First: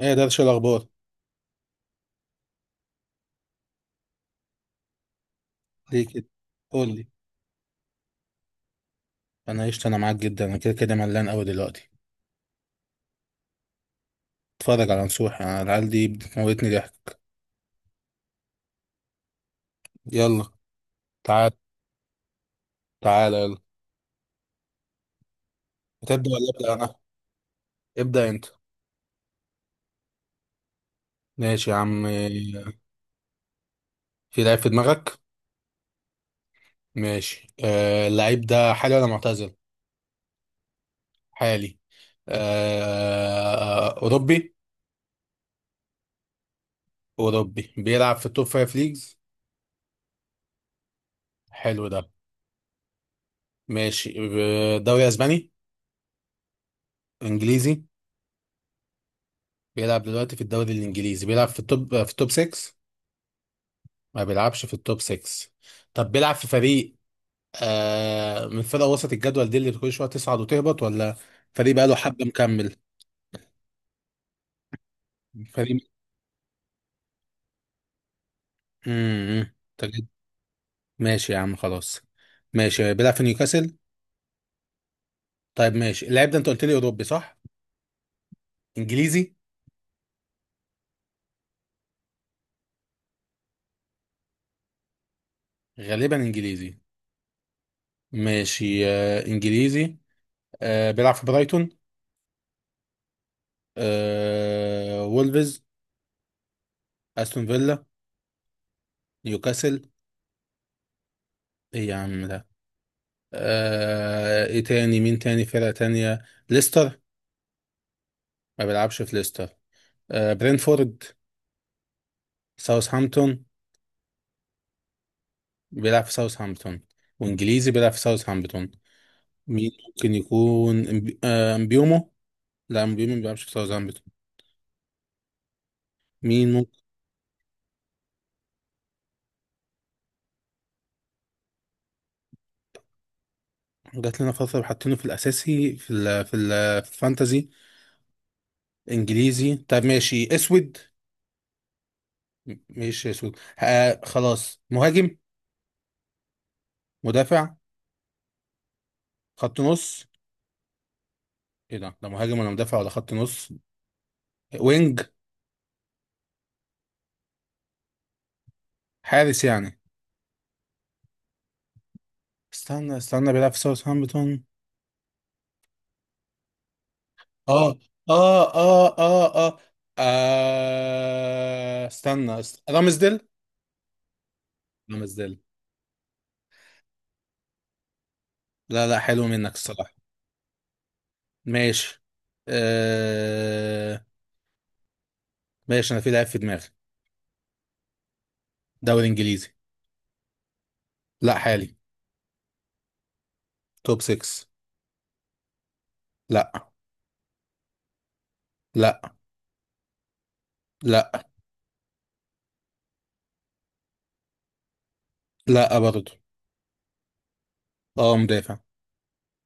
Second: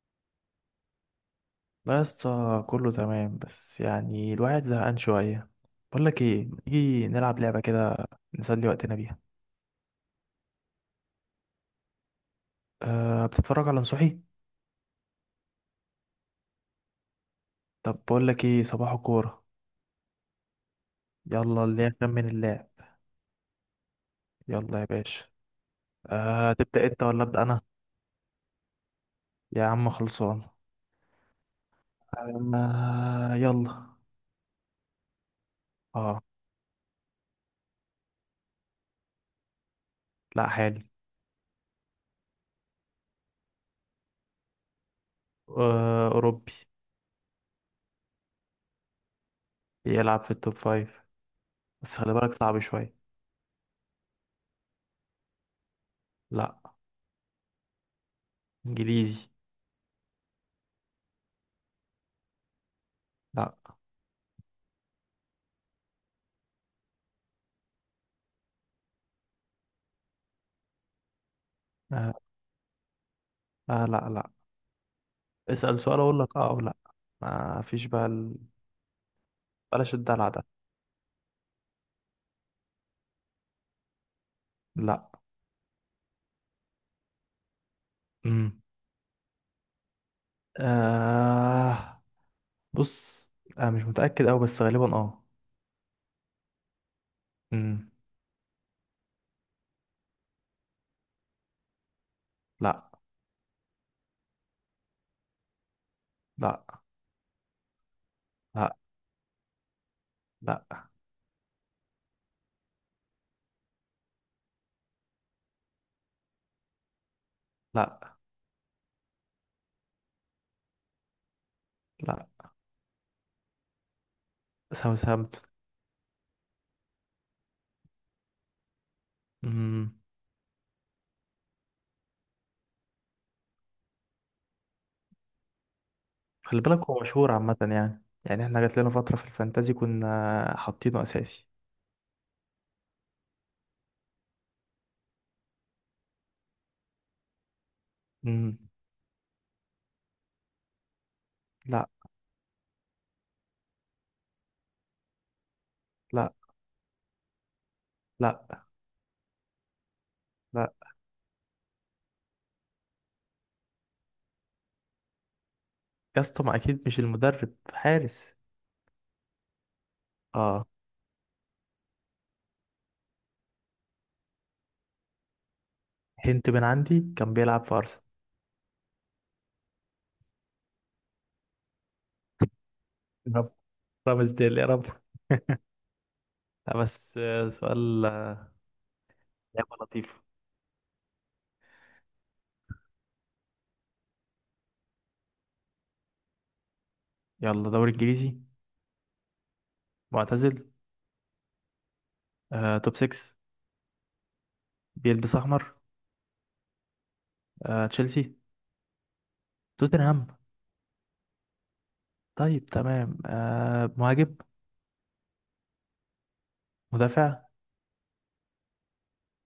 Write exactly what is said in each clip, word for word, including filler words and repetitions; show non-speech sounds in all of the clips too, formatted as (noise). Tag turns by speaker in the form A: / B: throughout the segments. A: ايه ده، شو الاخبار؟
B: لا يا اسطى، كله تمام بس يعني الواحد زهقان شوية. بقول
A: ليه
B: لك
A: كده؟
B: ايه، ما
A: قول لي.
B: تيجي نلعب لعبة كده نسلي وقتنا بيها؟
A: انا عشت انا معاك جدا، انا كده كده ملان قوي دلوقتي.
B: أه، بتتفرج على نصوحي؟
A: اتفرج على نصوح، انا العيال دي بتموتني ضحك.
B: طب بقول لك ايه، صباح الكورة.
A: يلا. تعال
B: يلا اللي يخمن من اللاعب.
A: تعال. يلا
B: يلا يا باشا.
A: هتبدا ولا
B: أه،
A: ابدا
B: تبدأ
A: انا؟
B: انت ولا أبدأ انا؟
A: ابدا انت.
B: يا عم خلصان.
A: ماشي يا عم.
B: أه يلا.
A: في لعيب في دماغك.
B: اه.
A: ماشي. آه، اللعيب ده حالي ولا معتزل؟
B: لا، حالي.
A: حالي. آه اوروبي.
B: أه أوروبي.
A: اوروبي بيلعب في التوب فايف ليجز.
B: بيلعب في التوب فايف.
A: حلو
B: بس
A: ده.
B: خلي بالك صعب شوية.
A: ماشي. آه، دوري اسباني؟
B: لا.
A: انجليزي.
B: إنجليزي.
A: بيلعب دلوقتي في الدوري الانجليزي، بيلعب في التوب في التوب ستة؟
B: لا.
A: ما بيلعبش في التوب ستة. طب بيلعب في فريق، آه، من فرق وسط الجدول دي اللي كل شويه تصعد وتهبط، ولا فريق بقى له
B: أه.
A: حبه مكمل؟
B: آه، لا لا. اسأل
A: فريق.
B: سؤال اقول لك اه او لا. ما فيش بقى ال...
A: امم
B: بلاش
A: تجد.
B: الدلع ده.
A: ماشي يا عم، خلاص. ماشي، بيلعب في نيوكاسل؟
B: لا.
A: طيب ماشي، اللاعب ده انت قلت لي اوروبي صح؟
B: امم.
A: انجليزي؟
B: آه بص. آه مش متأكد أوي بس غالبا اه.
A: غالبا انجليزي.
B: امم.
A: ماشي، آه انجليزي. آه بيلعب في برايتون؟
B: لا.
A: آه وولفز؟
B: لا.
A: استون فيلا؟
B: لا.
A: نيوكاسل؟
B: لا.
A: ايه يا عم ده؟ آه، ايه تاني؟ مين تاني؟ فرقه تانيه؟ ليستر؟
B: لا.
A: ما بيلعبش في ليستر. آه برينفورد؟
B: لا.
A: ساوثهامبتون؟
B: ساوثهامبتون.
A: بيلعب في ساوثهامبتون. وانجليزي بيلعب في ساوثهامبتون. مين
B: امم.
A: ممكن يكون؟ إمب- آه، امبيومو؟ لا، امبيومو ما بيلعبش في ساوثهامبتون. مين
B: خلي بالك،
A: ممكن؟
B: هو مشهور عامة، يعني يعني احنا جات لنا فترة في الفانتازي كنا حاطينه أساسي.
A: جات لنا فترة حاطينه في الأساسي، في ال في ال في الفانتازي.
B: امم.
A: إنجليزي، طب ماشي. أسود؟
B: لا.
A: م- ماشي أسود. آه خلاص، مهاجم؟
B: لا.
A: مدافع؟
B: لا.
A: خط نص؟
B: لا.
A: إيه ده؟ ده مهاجم ولا مدافع ولا خط نص؟ وينج؟
B: يا اسطى ما أكيد مش المدرب حارس.
A: حارس يعني؟
B: اه.
A: استنى استنى، بيلعب في ساوثهامبتون.
B: هنت من عندي، كان بيلعب في
A: اه
B: أرسنال.
A: اه اه اه اه. آه، استنى است- رامزديل؟
B: (laughs) رب. رامز ديل يا رب.
A: رامزديل.
B: لا بس آه، سؤال. آه،
A: لا لا، حلو منك
B: لعبة
A: الصراحة.
B: لطيفة.
A: ماشي. آه، ماشي. انا في لعيب في دماغي.
B: يلا دوري انجليزي.
A: دوري انجليزي.
B: معتزل.
A: لا حالي.
B: آه، توب ستة.
A: توب ستة.
B: بيلبس احمر.
A: لا.
B: آه، تشيلسي.
A: لا.
B: توتنهام.
A: لا.
B: طيب تمام. آه، مهاجم.
A: لا برضه.
B: مدافع.
A: اه مدافع.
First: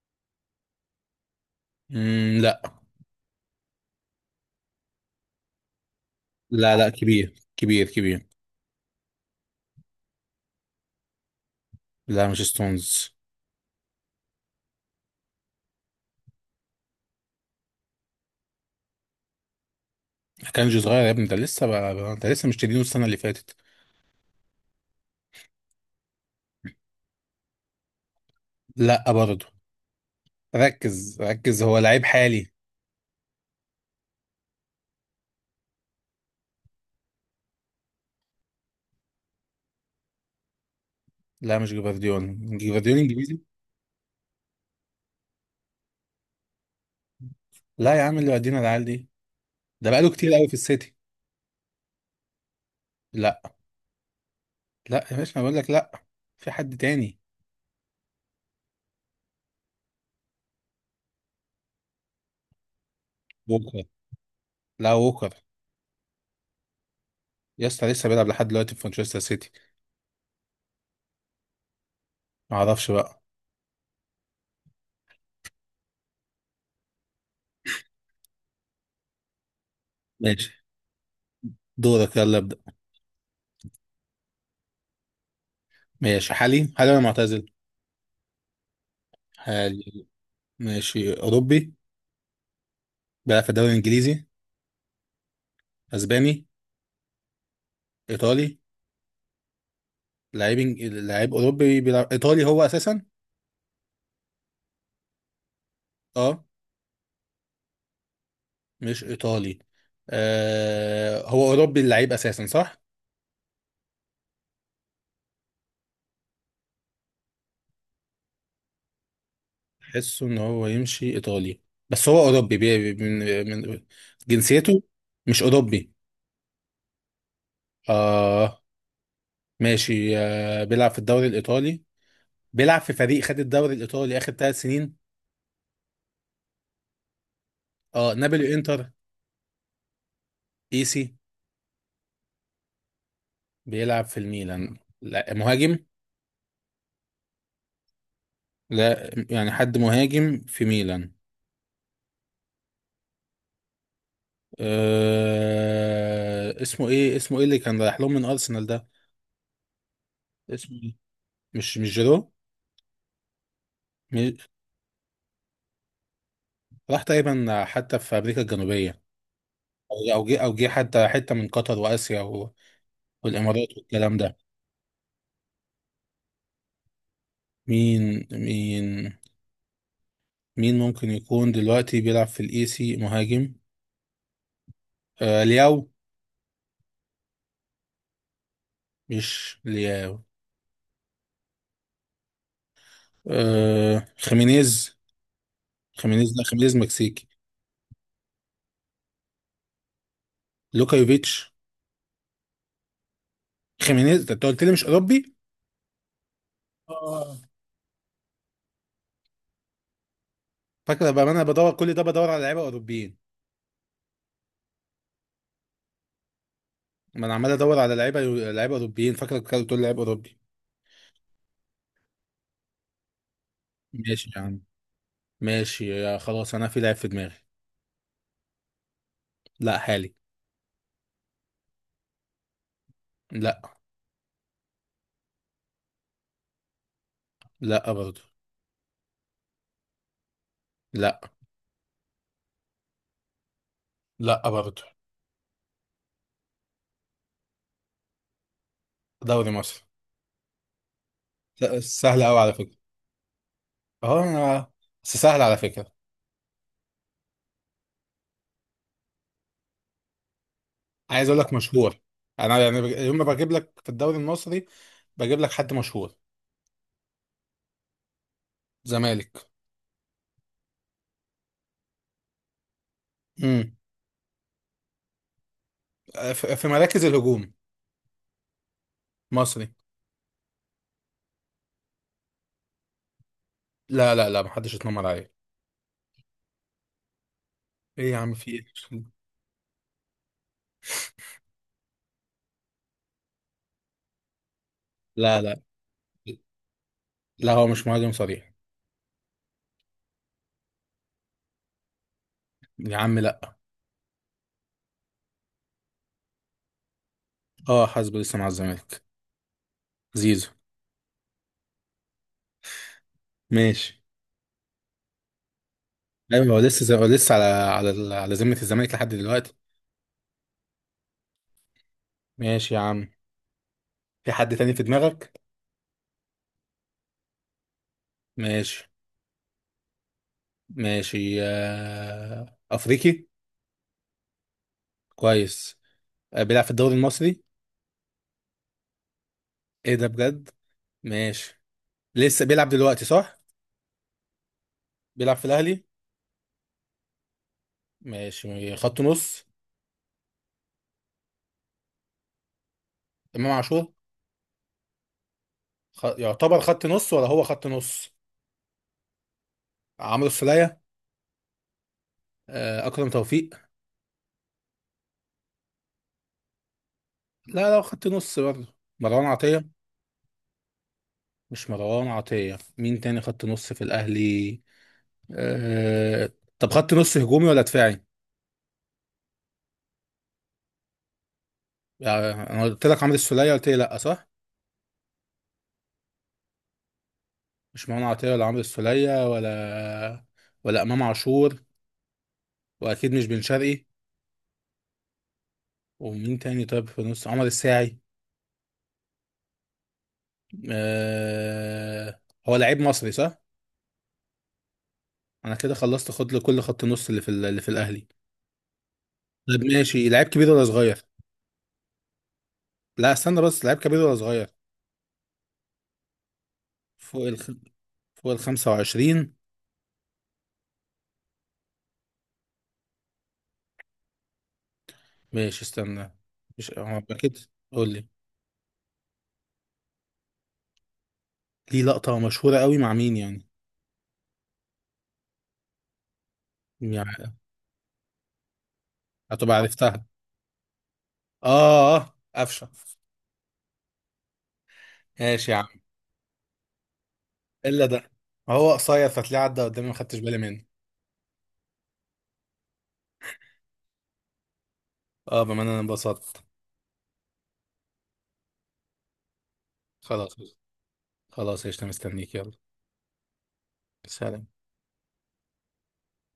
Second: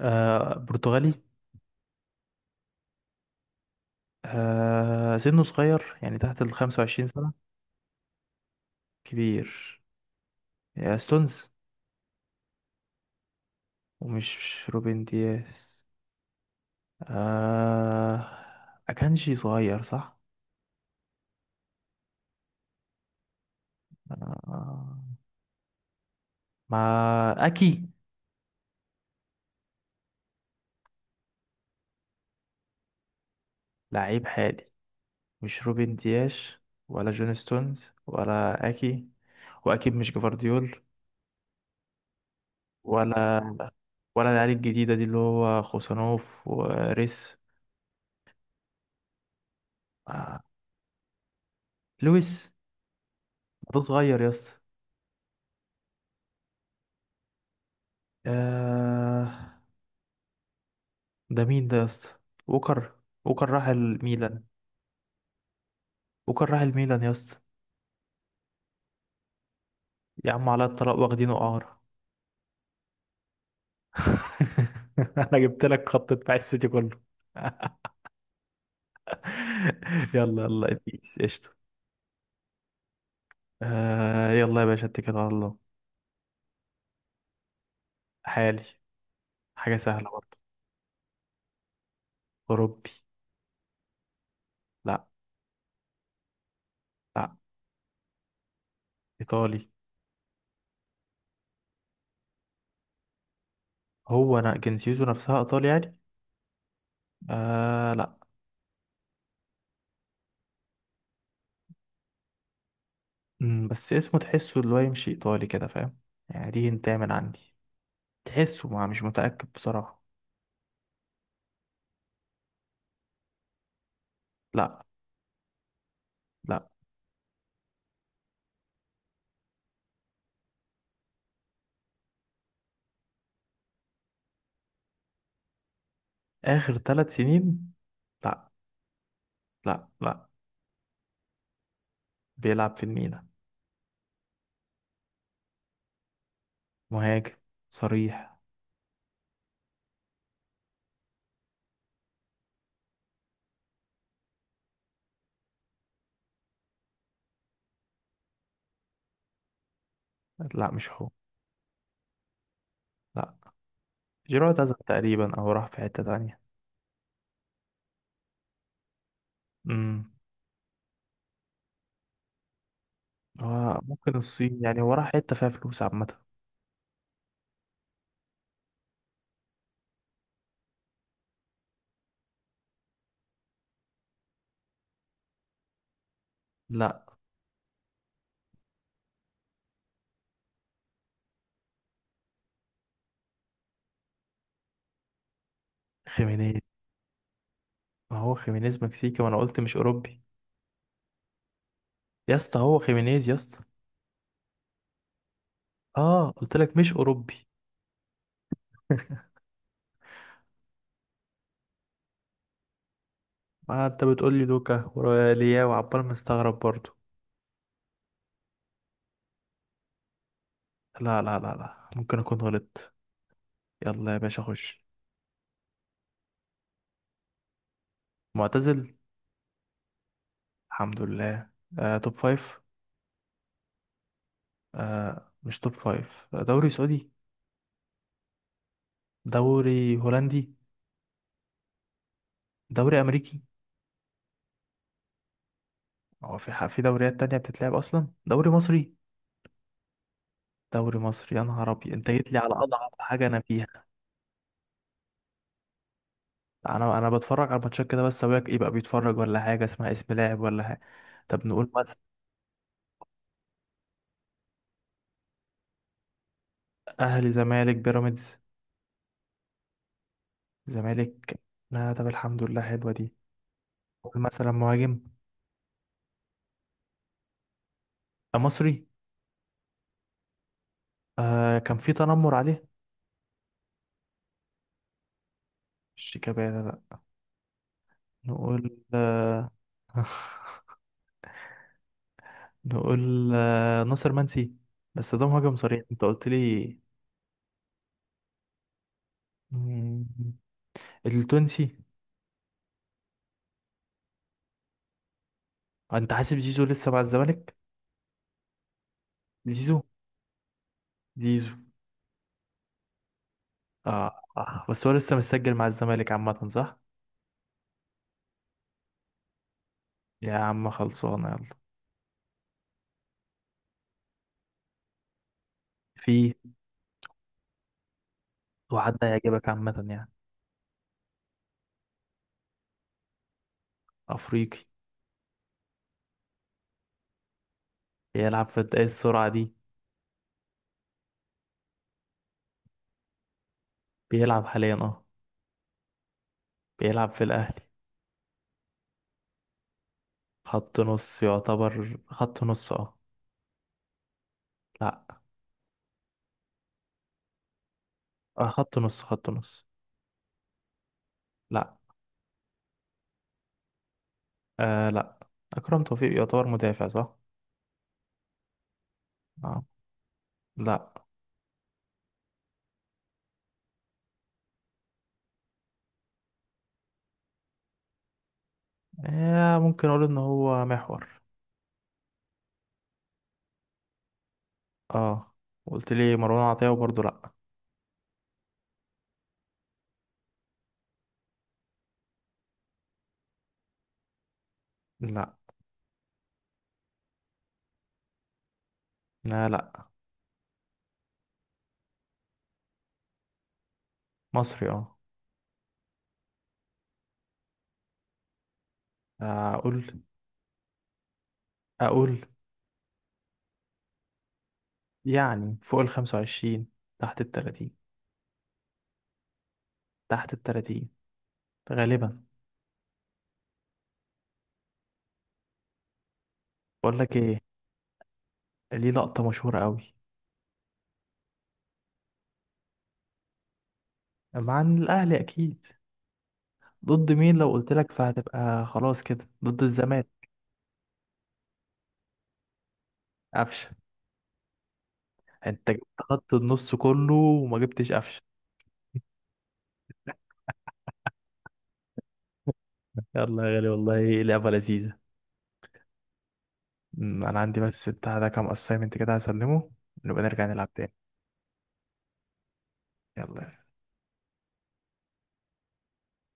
B: آه، برتغالي.
A: مم، لا
B: آه، سنه صغير يعني تحت ال
A: لا. لا،
B: خمسة وعشرين سنة.
A: كبير كبير كبير.
B: كبير. آه، ستونز.
A: لا مش ستونز.
B: ومش روبن دياس. آه، أكانجي صغير صح؟
A: كانجي صغير يا ابني، ده لسه بقى، انت لسه مش تدينه السنة اللي فاتت.
B: آه، مع. أكي.
A: لا برضه. ركز ركز، هو لعيب حالي.
B: لعيب حالي. مش روبن دياش ولا جون ستونز ولا اكي. واكيد مش جفارديول.
A: لا مش جفارديول، جفارديول انجليزي.
B: ولا ولا العيال الجديده دي اللي هو خوسانوف وريس.
A: لا يا عم اللي ودينا العيال دي، ده بقاله كتير
B: آه.
A: قوي في السيتي.
B: لويس.
A: لا.
B: ده صغير يا اسطى.
A: لا يا باشا انا بقول لك لا. في حد تاني.
B: آه. ده مين ده يا اسطى؟ ووكر. ووكر راح
A: ووكر؟
B: الميلان.
A: لا ووكر،
B: ووكر راح الميلان يا اسطى.
A: يا اسطى لسه بيلعب لحد دلوقتي في مانشستر سيتي.
B: يا عم على الطلاق واخدينه قعر.
A: ما اعرفش بقى.
B: (laughs) انا جبت لك خط دفاع السيتي كله. (laughs) يلا
A: ماشي،
B: يلا بيس قشطه.
A: دورك يلا ابدا.
B: آه. يلا يا باشا، اتكل على الله.
A: ماشي. حالي حالي ولا معتزل؟
B: حالي. حاجه
A: حالي.
B: سهله.
A: ماشي. اوروبي.
B: أوروبي.
A: بيلعب في الدوري الانجليزي؟
B: لا.
A: اسباني؟
B: لا.
A: ايطالي؟
B: إيطالي.
A: لعيب إنج- لعيب اوروبي بيلعب ايطالي هو اساسا.
B: هو أنا جنسيته نفسها إيطالي يعني.
A: اه.
B: آه لا.
A: مش ايطالي. آه، هو اوروبي اللعيب اساسا صح؟
B: مم، بس اسمه تحسه اللي هو يمشي إيطالي كده، فاهم؟ يعني دي انت من عندي. تحسه، ما مش متأكد بصراحة.
A: حسه ان هو يمشي ايطالي، بس هو اوروبي. بي بي- من من جنسيته.
B: لا.
A: مش اوروبي؟
B: لا.
A: اه. ماشي، آه بيلعب في الدوري الايطالي. بيلعب في فريق خد الدوري الايطالي اخر ثلاث سنين.
B: آخر ثلاث سنين.
A: اه
B: لا.
A: نابولي؟ انتر؟
B: لا لا.
A: ايسي؟
B: بيلعب في الميلان.
A: بيلعب في الميلان. لا مهاجم؟
B: مهاجم صريح.
A: لا يعني، حد مهاجم في ميلان. آه اسمه ايه؟ اسمه ايه اللي كان رايح لهم من ارسنال ده؟
B: لا
A: اسمه
B: مش
A: ايه؟
B: هو.
A: مش مش جيرو؟
B: لا. جيرو
A: مش-
B: اعتزل تقريبا أو راح في حتة تانية.
A: راح تقريبا حتى في امريكا الجنوبيه، او
B: امم.
A: أو جه او جه حتى حته من قطر واسيا و- والامارات
B: هو ممكن
A: والكلام ده.
B: الصين يعني، هو راح حتة فيها فلوس عامة.
A: مين مين، مين ممكن يكون دلوقتي بيلعب في الاي سي مهاجم؟ آه لياو؟
B: لا.
A: مش لياو. آه خيمينيز. خيمينيز؟ لا،
B: خيمينيز.
A: خيمينيز مكسيكي.
B: ما هو خيمينيز مكسيكي وأنا قلت مش أوروبي.
A: لوكا يوفيتش؟
B: يا اسطى هو خيمينيز يا اسطى.
A: خيمينيز ده انت قلت لي مش اوروبي.
B: اه قلت لك مش اوروبي.
A: اه. فاكره بقى، ما انا بدور كل ده بدور على لعيبه اوروبيين.
B: ما انت بتقول لي لوكا وريا وعبال مستغرب برضو.
A: ما انا عمال ادور على لعيبه، لعيبه اوروبيين، فاكرك كده بتقول لعيب اوروبي.
B: لا لا لا لا ممكن اكون غلطت. يلا يا
A: ماشي يا
B: باشا
A: عم.
B: خش.
A: ماشي يا خلاص، انا في لعيب في دماغي.
B: معتزل.
A: لا حالي.
B: الحمد لله. آه توب فايف.
A: لا.
B: آه مش توب فايف. دوري سعودي.
A: لا برضه.
B: دوري هولندي.
A: لا.
B: دوري امريكي.
A: لا برضه.
B: هو في ح- في دوريات تانية بتتلعب اصلا. دوري مصري؟
A: دوري مصر.
B: دوري مصري يا نهار ابيض،
A: س-
B: انت
A: سهل
B: جيت
A: قوي
B: لي
A: على
B: على
A: فكره.
B: اضعف حاجه انا فيها.
A: اه انا. بس سهل على فكره.
B: انا انا بتفرج على الماتشات كده بس، ابويا يبقى بيتفرج ولا حاجه. اسمها اسم لاعب ولا حاجه.
A: عايز اقول
B: طب
A: لك
B: نقول.
A: مشهور. انا يعني بج... يوم ما بجيب لك في الدوري المصري، بجيب لك حد مشهور.
B: اهلي، زمالك، بيراميدز.
A: زمالك.
B: زمالك. لا، طب الحمد لله حلوه دي.
A: امم.
B: قول مثلا مهاجم.
A: في في مراكز الهجوم.
B: آه، مصري.
A: مصري.
B: آه كان في تنمر عليه.
A: لا لا لا، محدش اتنمر عليه.
B: شيكابالا لا.
A: ايه يا عم، في ايه؟
B: نقول آه. (laughs) نقول آه ناصر منسي. بس ده
A: لا
B: مهاجم
A: لا.
B: صريح انت قلت لي.
A: لا هو مش مهاجم صريح.
B: مم، التونسي.
A: يا عم لا.
B: آه، انت حاسب زيزو لسه مع الزمالك؟
A: اه حاسبه لسه مع الزمالك.
B: زيزو.
A: زيزو.
B: زيزو.
A: ماشي.
B: آه. اه بس هو لسه مسجل مع الزمالك
A: ايوه
B: عامه
A: هو
B: صح؟
A: لسه، هو لسه على على على ذمه الزمالك لحد دلوقتي.
B: يا عم خلصانه يلا.
A: ماشي يا عم. في حد تاني في دماغك.
B: في.
A: ماشي.
B: وعد هيعجبك عامه يعني.
A: ماشي، آه، افريقي.
B: افريقي.
A: كويس. آه، بيلعب في الدوري المصري.
B: بيلعب في الد- ايه السرعة دي؟
A: ايه ده بجد. ماشي. لسه بيلعب دلوقتي صح؟
B: بيلعب حاليا اه.
A: بيلعب في الاهلي.
B: بيلعب في الأهلي.
A: ماشي. خط نص.
B: خط نص يعتبر، خط نص اه.
A: امام عاشور؟
B: لا.
A: خ... يعتبر خط نص ولا هو خط نص؟
B: آه خط نص خط نص.
A: عمرو السولية؟
B: لا.
A: آه، اكرم توفيق؟
B: آه لا. أكرم توفيق يعتبر مدافع صح؟
A: لا لا، خط نص برضه. مروان
B: آه.
A: عطية؟
B: لا.
A: مش مروان عطية. مين تاني خط نص في الاهلي؟ أه... طب خط نص هجومي ولا دفاعي؟
B: آه ممكن أقول إن هو محور.
A: يعني انا قلت لك عمرو السولية قلت لي لا صح؟
B: اه قلت لي مروان عطية وبرضه لا.
A: مش مروان عطية ولا عمرو السولية ولا ولا إمام عاشور، وأكيد مش بن شرقي.
B: لا
A: ومين تاني؟ طيب في النص، عمر الساعي؟
B: لا لا.
A: أه... هو لعيب مصري صح؟
B: مصري اه.
A: أنا كده خلصت، خد له كل خط النص اللي في ال- اللي في الأهلي. طب
B: أقول.
A: ماشي، لعيب كبير ولا صغير؟
B: أقول.
A: لا استنى بس، لعيب كبير ولا صغير؟
B: يعني فوق الخمسة وعشرين، تحت
A: فوق الخ...
B: التلاتين.
A: فوق ال خمسة وعشرين.
B: تحت التلاتين غالبا.
A: ماشي استنى، مش
B: بقول
A: هو
B: لك
A: أكيد.
B: ايه.
A: قول لي.
B: ليه لقطة مشهورة قوي.
A: ليه لقطة مشهورة قوي مع مين يعني؟
B: مع الأهلي أكيد. ضد مين
A: يعني
B: لو قلت لك فهتبقى خلاص كده،
A: هتبقى
B: ضد
A: عرفتها.
B: الزمالك.
A: آه آه، قفشة.
B: قفشة.
A: ماشي يا.
B: أنت جبت خط النص كله وما
A: الا
B: جبتش
A: ده،
B: قفشة؟
A: هو قصير فتلاقيه عدى قدامي ما خدتش بالي منه.
B: يلا يا غالي والله لعبة لذيذة.
A: اه بما ان انا انبسطت.
B: أمم، أنا عندي بس بتاع ده كام أسايمنت كده هسلمه ونبقى
A: خلاص.
B: نرجع نلعب تاني.
A: خلاص، قشطة، مستنيك. يلا.
B: يلا.
A: سلام.